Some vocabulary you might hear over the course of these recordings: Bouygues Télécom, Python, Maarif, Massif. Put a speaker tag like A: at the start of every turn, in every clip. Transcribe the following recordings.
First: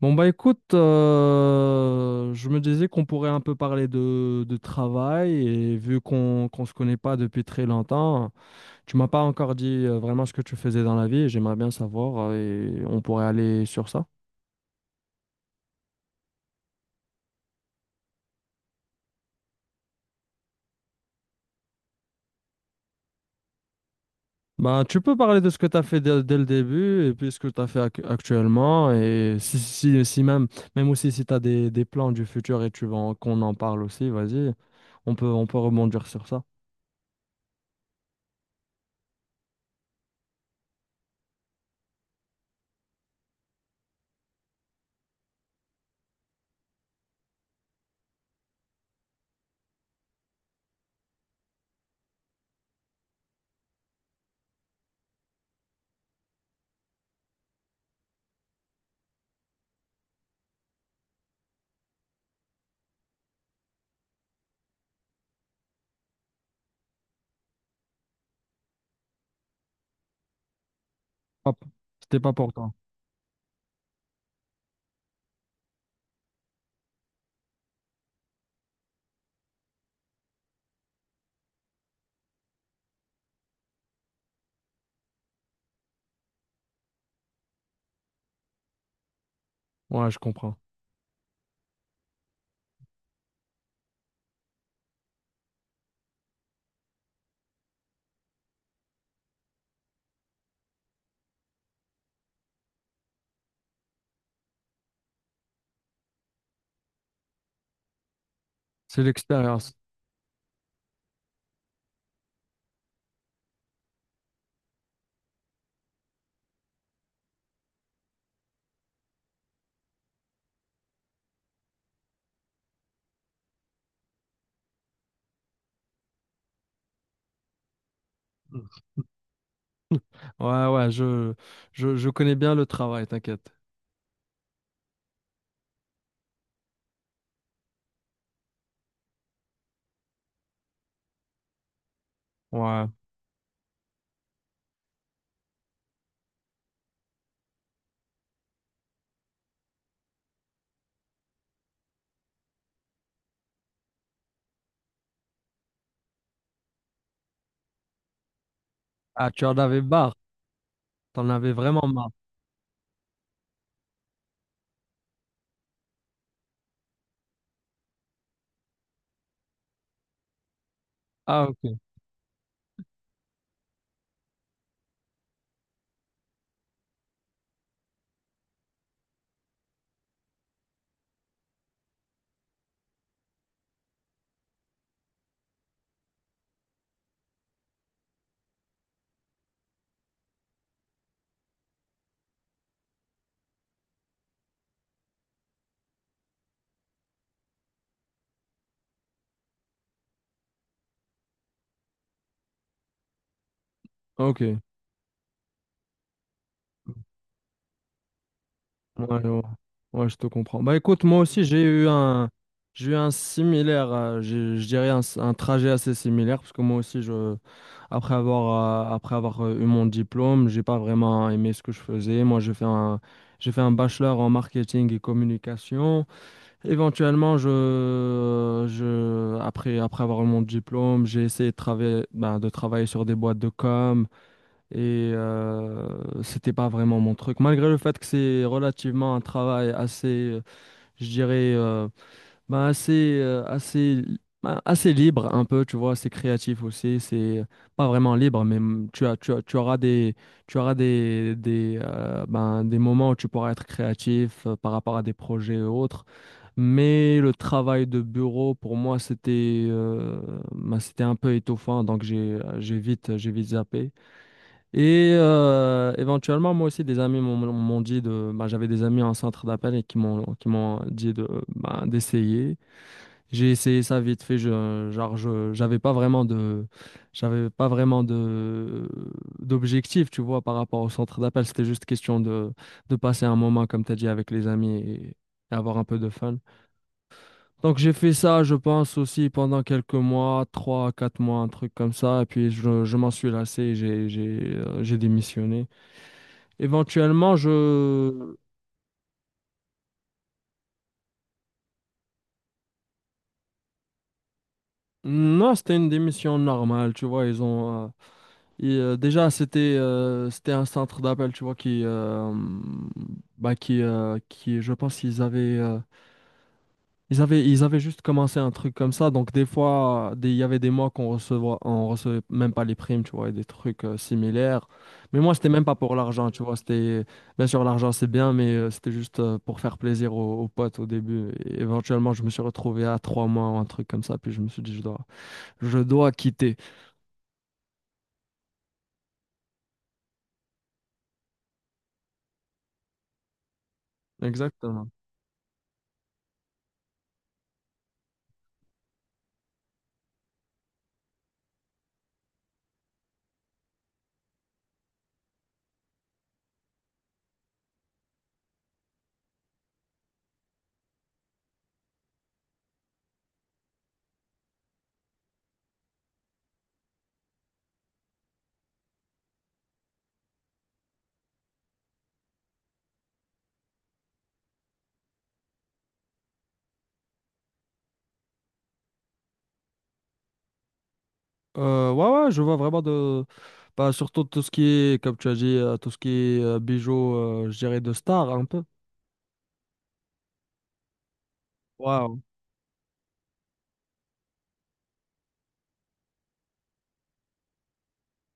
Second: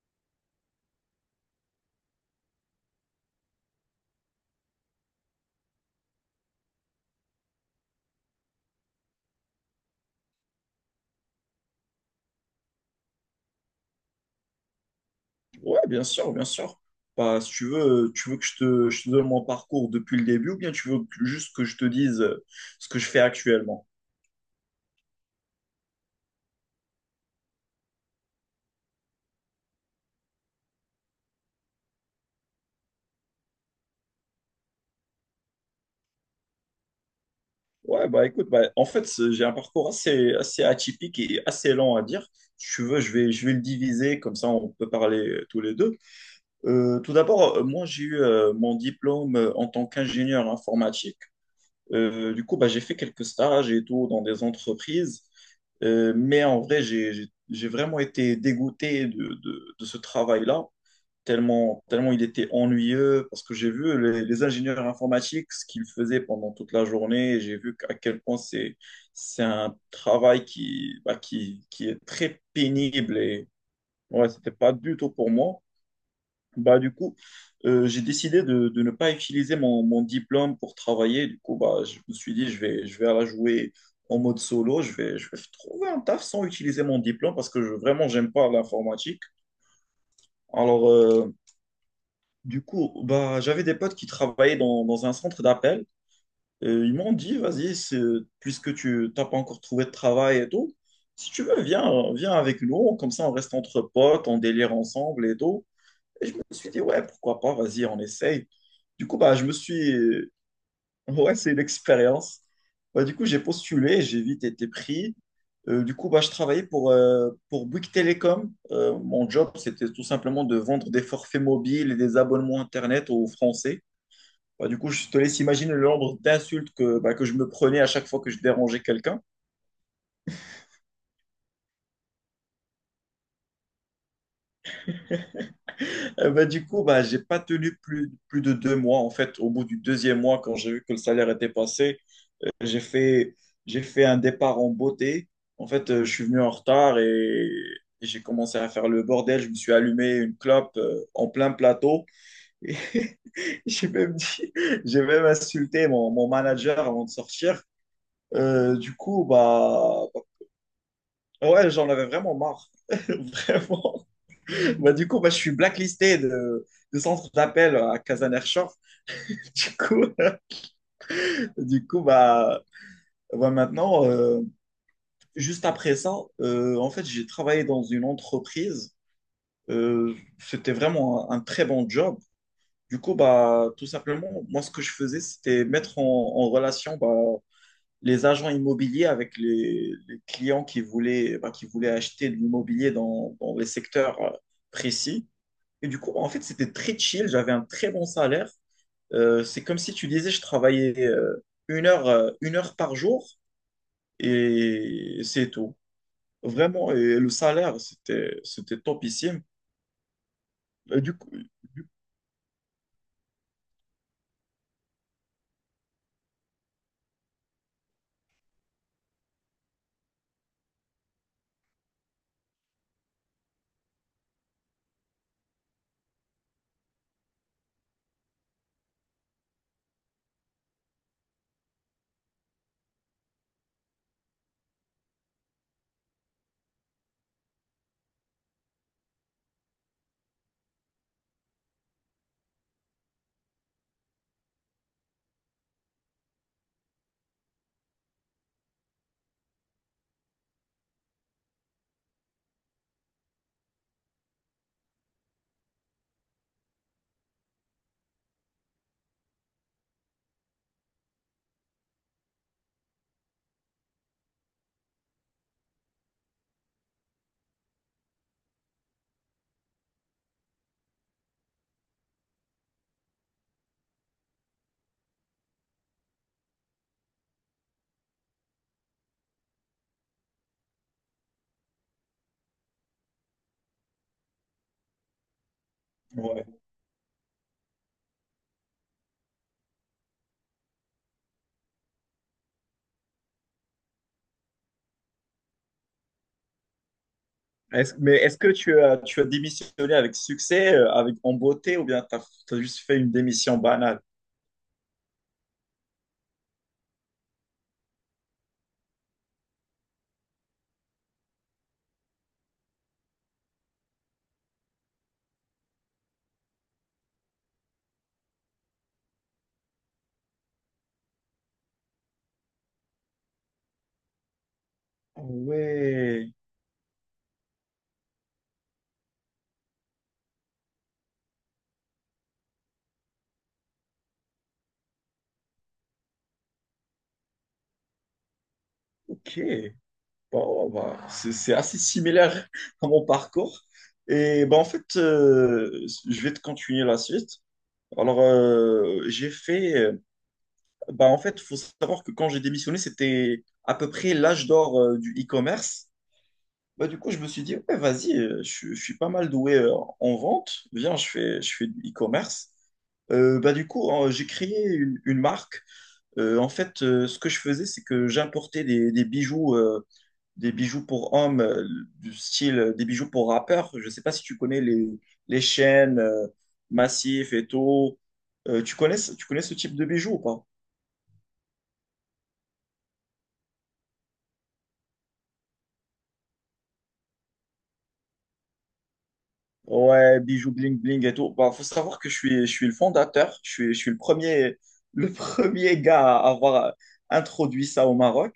A: Bon bah écoute, je me disais qu'on pourrait un peu parler de travail et vu qu'on se connaît pas depuis très longtemps, tu m'as pas encore dit vraiment ce que tu faisais dans la vie et j'aimerais bien savoir, et on pourrait aller sur ça.
B: Ouais, bien sûr, bien sûr. Bah, si tu veux, tu veux que je te donne mon parcours depuis le début ou bien juste que je te dise ce que je fais actuellement?
A: Bah tu peux parler de ce que tu as fait dès le début et puis ce que tu as fait actuellement et si même, même aussi si tu as des plans du futur et tu veux qu'on en parle aussi, vas-y, on peut rebondir sur ça.
B: Ouais, bah écoute, bah, en fait, j'ai un parcours assez, assez atypique et assez lent à dire. Si tu veux, je vais le diviser, comme ça on peut parler tous les deux. Tout d'abord, moi j'ai eu mon diplôme en tant qu'ingénieur informatique. Du coup, bah, j'ai fait quelques stages et tout dans des entreprises. Mais en vrai, j'ai vraiment été dégoûté de ce travail-là, tellement, tellement il était ennuyeux, parce que j'ai vu les ingénieurs informatiques, ce qu'ils faisaient pendant toute la journée, et j'ai vu à quel point c'est un travail qui, bah,
A: Hop,
B: qui est
A: c'était pas
B: très
A: pour toi.
B: pénible. Et ouais, c'était pas du tout pour moi. Bah, du coup, j'ai décidé de ne pas utiliser mon, mon diplôme pour travailler. Du coup, bah, je me suis dit, je vais la jouer en mode solo. Je vais trouver un taf sans utiliser mon diplôme parce que je, vraiment, j'aime pas l'informatique.
A: Ouais, je comprends.
B: Alors, du coup, bah, j'avais des potes qui travaillaient dans, dans un centre d'appel. Ils m'ont dit, vas-y, puisque tu n'as pas encore trouvé de travail et tout, si tu veux, viens, viens avec nous. Comme ça, on reste entre potes, on délire ensemble et tout. Et je me suis dit, ouais, pourquoi pas, vas-y, on essaye.
A: C'est
B: Du coup, bah, je me
A: l'expérience.
B: suis... Ouais, c'est une expérience. Bah, du coup, j'ai postulé, j'ai vite été pris. Du coup, bah, je travaillais pour Bouygues Télécom. Mon job, c'était tout simplement de vendre des forfaits mobiles et des abonnements Internet aux Français. Bah, du coup, je te laisse imaginer le nombre d'insultes que, bah, que je me prenais à chaque fois que je dérangeais quelqu'un.
A: Ouais, ouais, je connais bien le travail, t'inquiète.
B: Bah, du coup, bah, j'ai pas tenu plus, plus de deux mois. En fait, au bout du deuxième mois, quand j'ai vu que le salaire était passé, j'ai
A: Ouais.
B: fait, j'ai fait un départ en beauté. En fait, je suis venu en retard et j'ai commencé à faire le bordel. Je me suis allumé une clope en plein plateau. Et j'ai même dit, j'ai même insulté mon, mon manager avant de sortir. Du coup,
A: Ah, tu en avais
B: bah,
A: marre. T'en avais
B: ouais,
A: vraiment
B: j'en avais
A: marre.
B: vraiment marre. Vraiment. Bah, du coup, bah, je suis blacklisté de centre d'appel à Casaner Shore. Du coup,
A: Ah, ok.
B: du coup bah, bah, maintenant. Juste après ça, en fait, j'ai travaillé dans une entreprise. C'était vraiment un très bon job. Du coup, bah, tout simplement, moi, ce que je faisais, c'était mettre en, en relation bah, les agents immobiliers avec les clients qui voulaient, bah, qui voulaient acheter de l'immobilier dans, dans les secteurs précis. Et du coup, en fait, c'était très chill. J'avais un très bon salaire. C'est comme si tu disais, je travaillais une heure par jour
A: Ok. Ouais,
B: et c'est tout. Vraiment, et le salaire, c'était, c'était
A: ouais.
B: topissime.
A: Ouais, je te comprends. Bah
B: Et
A: écoute,
B: du
A: moi
B: coup,
A: aussi,
B: du-
A: j'ai eu un similaire, je dirais un, un trajet assez similaire, parce que moi aussi, je, après avoir eu mon diplôme, j'ai pas vraiment aimé ce que je faisais. Moi, j'ai fait un bachelor en marketing et communication. Éventuellement, après, après avoir eu mon diplôme, j'ai essayé de travailler, ben, de travailler sur des boîtes de com et c'était pas vraiment mon truc. Malgré le fait que c'est relativement un travail assez, je dirais, bah, assez, euh, assez, assez libre un peu, tu vois, assez créatif aussi. C'est pas vraiment libre, mais mm, tu auras des, ben, des moments où tu pourras être créatif par rapport à des projets et autres. Mais le travail de bureau, pour moi, c'était ben, c'était un peu étouffant, donc j'ai vite zappé. Et éventuellement, moi aussi, des amis m'ont dit de. Bah, j'avais des amis en centre d'appel et qui m'ont dit de bah, d'essayer. J'ai essayé ça vite fait, genre j'avais pas vraiment de, j'avais pas vraiment de, d'objectif, tu vois, par rapport au centre d'appel. C'était juste question de passer un moment, comme tu as dit, avec les amis et avoir un peu de fun.
B: ouais.
A: Donc j'ai fait ça, je pense, aussi pendant quelques mois, trois, quatre mois, un truc comme ça. Et puis je m'en suis lassé, et j'ai démissionné. Éventuellement,
B: Mais
A: je...
B: est-ce que tu as démissionné avec succès, avec en beauté, ou bien tu as juste fait une démission banale?
A: Non, c'était une démission normale, tu vois, ils ont... et, déjà, c'était un centre d'appel, tu vois, qui, je pense, qu'ils avaient, ils avaient, ils avaient juste commencé un truc comme ça. Donc, des fois, il y avait des mois on recevait même pas les primes, tu vois, et des trucs similaires. Mais
B: Ah
A: moi, c'était même pas pour l'argent,
B: ouais,
A: tu vois. C'était, bien sûr, l'argent, c'est bien, mais c'était juste pour faire plaisir aux, aux potes au début. Et éventuellement, je me suis retrouvé à trois mois ou un truc comme ça. Puis, je me suis dit, je dois quitter.
B: ok. Bon, bah, c'est assez similaire à mon parcours. Et bah, en
A: Exactement.
B: fait, je vais te continuer la suite. Alors, j'ai fait. Bah, en fait, il faut savoir que quand j'ai démissionné, c'était à peu près l'âge d'or du e-commerce. Bah, du coup, je me suis dit, ouais, vas-y, je suis pas mal doué en vente. Viens, je fais du e-commerce. Bah, du coup, j'ai créé une marque. En fait, ce que je faisais, c'est que j'importais des bijoux pour hommes, du style des bijoux pour rappeurs. Je sais pas si tu connais les chaînes, Massif et tout. Tu connais, tu connais ce type de bijoux ou pas?
A: Ouais, ouais, je vois vraiment de. Bah, surtout tout ce qui est, comme tu as dit, tout ce qui est bijoux, je dirais de star un peu.
B: Ouais, bijoux bling bling et tout. Bah, faut savoir que
A: Waouh.
B: je suis le fondateur, je suis le premier, le premier gars à avoir introduit ça au Maroc.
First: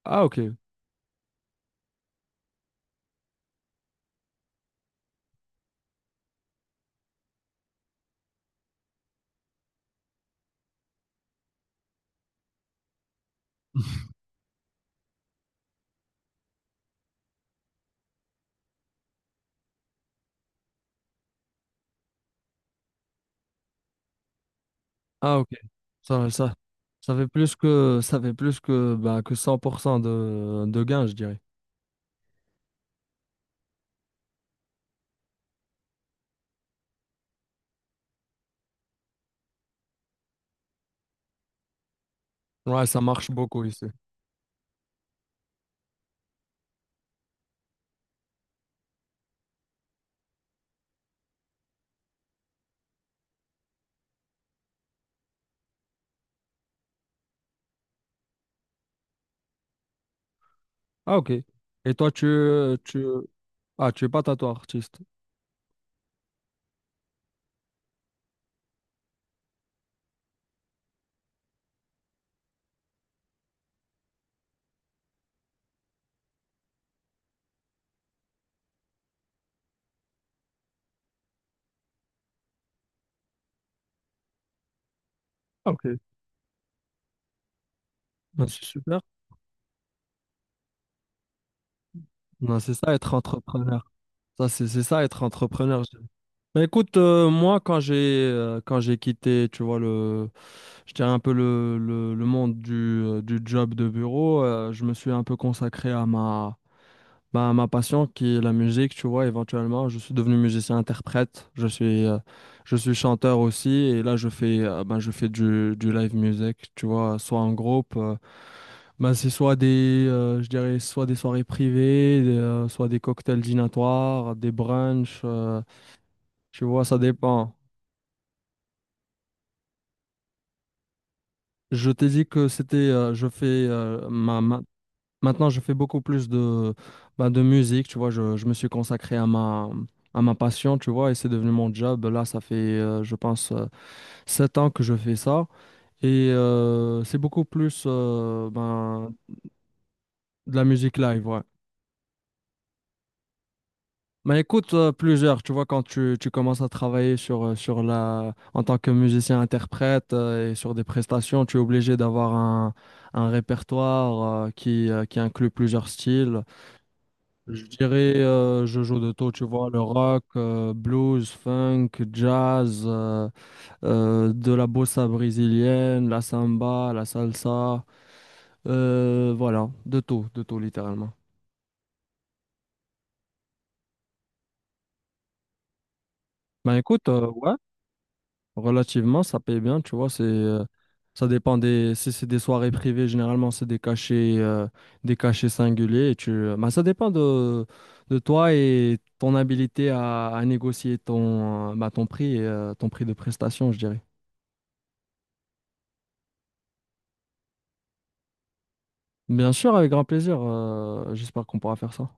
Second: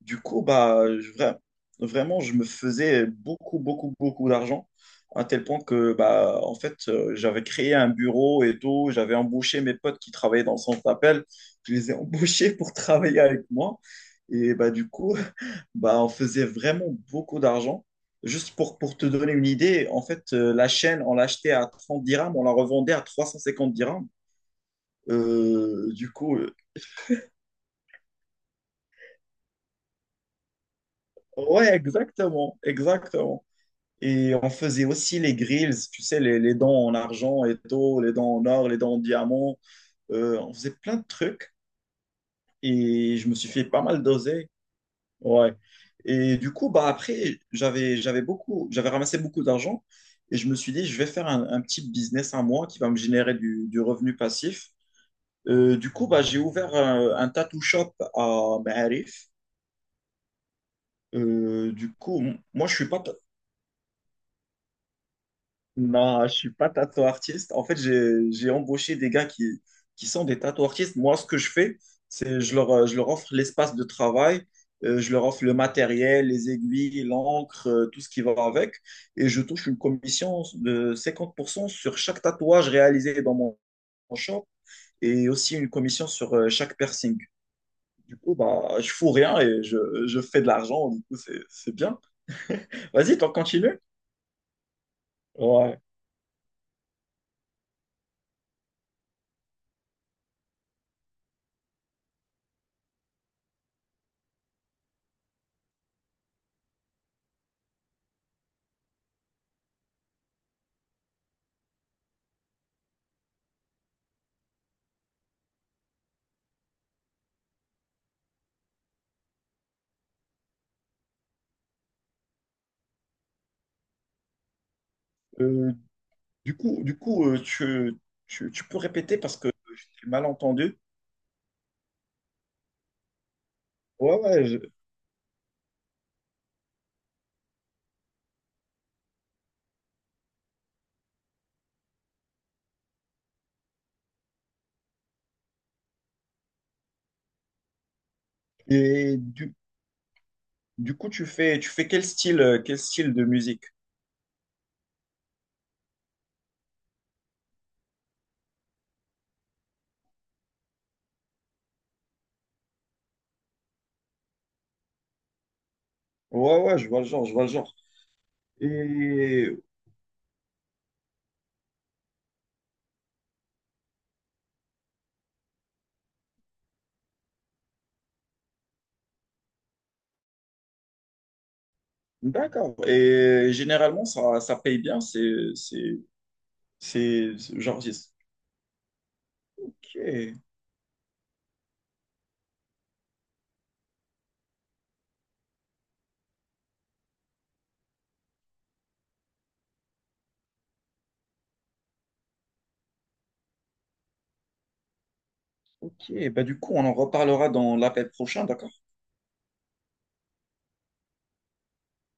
B: Du
A: Ah,
B: coup,
A: ok.
B: bah, vraiment, je me faisais beaucoup, beaucoup, beaucoup d'argent, à tel point que, bah, en fait, j'avais créé un bureau et tout, j'avais embauché mes potes qui travaillaient dans le centre d'appel, je les ai embauchés pour travailler avec moi. Et bah, du coup, bah, on faisait vraiment beaucoup d'argent. Juste pour te donner une idée, en fait, la chaîne, on l'achetait à 30 dirhams, on la revendait à 350 dirhams.
A: Ah, ok.
B: Euh, du
A: Ça,
B: coup,
A: ça,
B: euh,
A: ça fait plus que, ça fait plus que, bah, que 100% de gains, je dirais.
B: ouais, exactement, exactement. Et on faisait aussi les grills, tu sais, les dents en argent, et tôt, les dents en or, les dents en diamant. On faisait plein de trucs
A: Ouais, ça
B: et je
A: marche
B: me suis
A: beaucoup
B: fait pas
A: ici.
B: mal doser. Ouais. Et du coup, bah après, j'avais, j'avais beaucoup, j'avais ramassé beaucoup d'argent et je me suis dit, je vais faire un petit business à moi qui va me générer du revenu passif. Du coup, bah, j'ai ouvert un tattoo shop à Maarif.
A: Ah, ok. Et
B: Du
A: toi,
B: coup, moi, je suis pas,
A: ah, tu es pas tatou artiste.
B: non, je suis pas tattoo artiste. En fait, j'ai embauché des gars qui sont des tattoo artistes. Moi, ce que je fais, c'est je leur offre l'espace de travail, je leur offre le matériel, les aiguilles, l'encre, tout ce qui va avec. Et je touche une commission de 50% sur chaque tatouage réalisé dans mon, mon shop et aussi une
A: Ah, ok.
B: commission sur chaque piercing. Du coup,
A: Bah, c'est
B: bah, je
A: super.
B: fous rien et je fais de l'argent. Du coup, c'est bien.
A: Non, c'est ça être
B: Vas-y, t'en continues?
A: entrepreneur. Ça, c'est ça être
B: Ouais.
A: entrepreneur. Bah écoute, moi quand j'ai quitté, tu vois, je dirais un peu le monde du job de bureau, je me suis un peu consacré à ma, bah, à ma passion qui est la musique, tu vois, éventuellement, je suis devenu musicien-interprète, je suis chanteur aussi, et là je fais, ben, je fais du live music, tu vois, soit en groupe, ben, c'est soit je dirais, soit des soirées privées, soit des cocktails dînatoires, des brunchs,
B: Euh, Du
A: tu
B: coup,
A: vois,
B: du
A: ça
B: coup
A: dépend.
B: tu, tu, tu peux répéter parce que j'ai mal entendu.
A: Je t'ai dit que c'était, je fais,
B: Ouais,
A: ma,
B: ouais.
A: ma- maintenant je fais beaucoup plus de, bah, de musique, tu vois, je me suis consacré à ma passion, tu vois, et c'est devenu mon job. Là, ça fait, je pense, 7 ans que je fais ça, et c'est beaucoup plus ben,
B: Et du,
A: de la musique
B: du coup,
A: live, ouais.
B: tu fais quel style de musique?
A: Bah écoute, plusieurs, tu vois, quand tu commences à travailler sur, en tant que musicien-interprète et sur des prestations, tu es obligé d'avoir un répertoire qui inclut plusieurs styles.
B: Ouais, ouais, je vois le genre, je vois le
A: Je
B: genre.
A: dirais, je joue de tout, tu
B: Et
A: vois, le rock, blues, funk, jazz, de la bossa brésilienne, la samba, la salsa, voilà, de tout littéralement.
B: d'accord. Et généralement, ça paye bien.
A: Bah écoute,
B: C'est,
A: ouais.
B: genre,
A: Relativement, ça paye bien, tu vois, c'est
B: ok,
A: ça dépend des si c'est des soirées privées, généralement c'est des cachets singuliers et tu bah, ça dépend de toi et ton habilité à négocier ton bah, ton prix et ton prix de prestation, je dirais.
B: ok. Bah, du coup, on en reparlera dans l'appel prochain, d'accord?
A: Bien sûr, avec grand plaisir. J'espère qu'on pourra faire ça.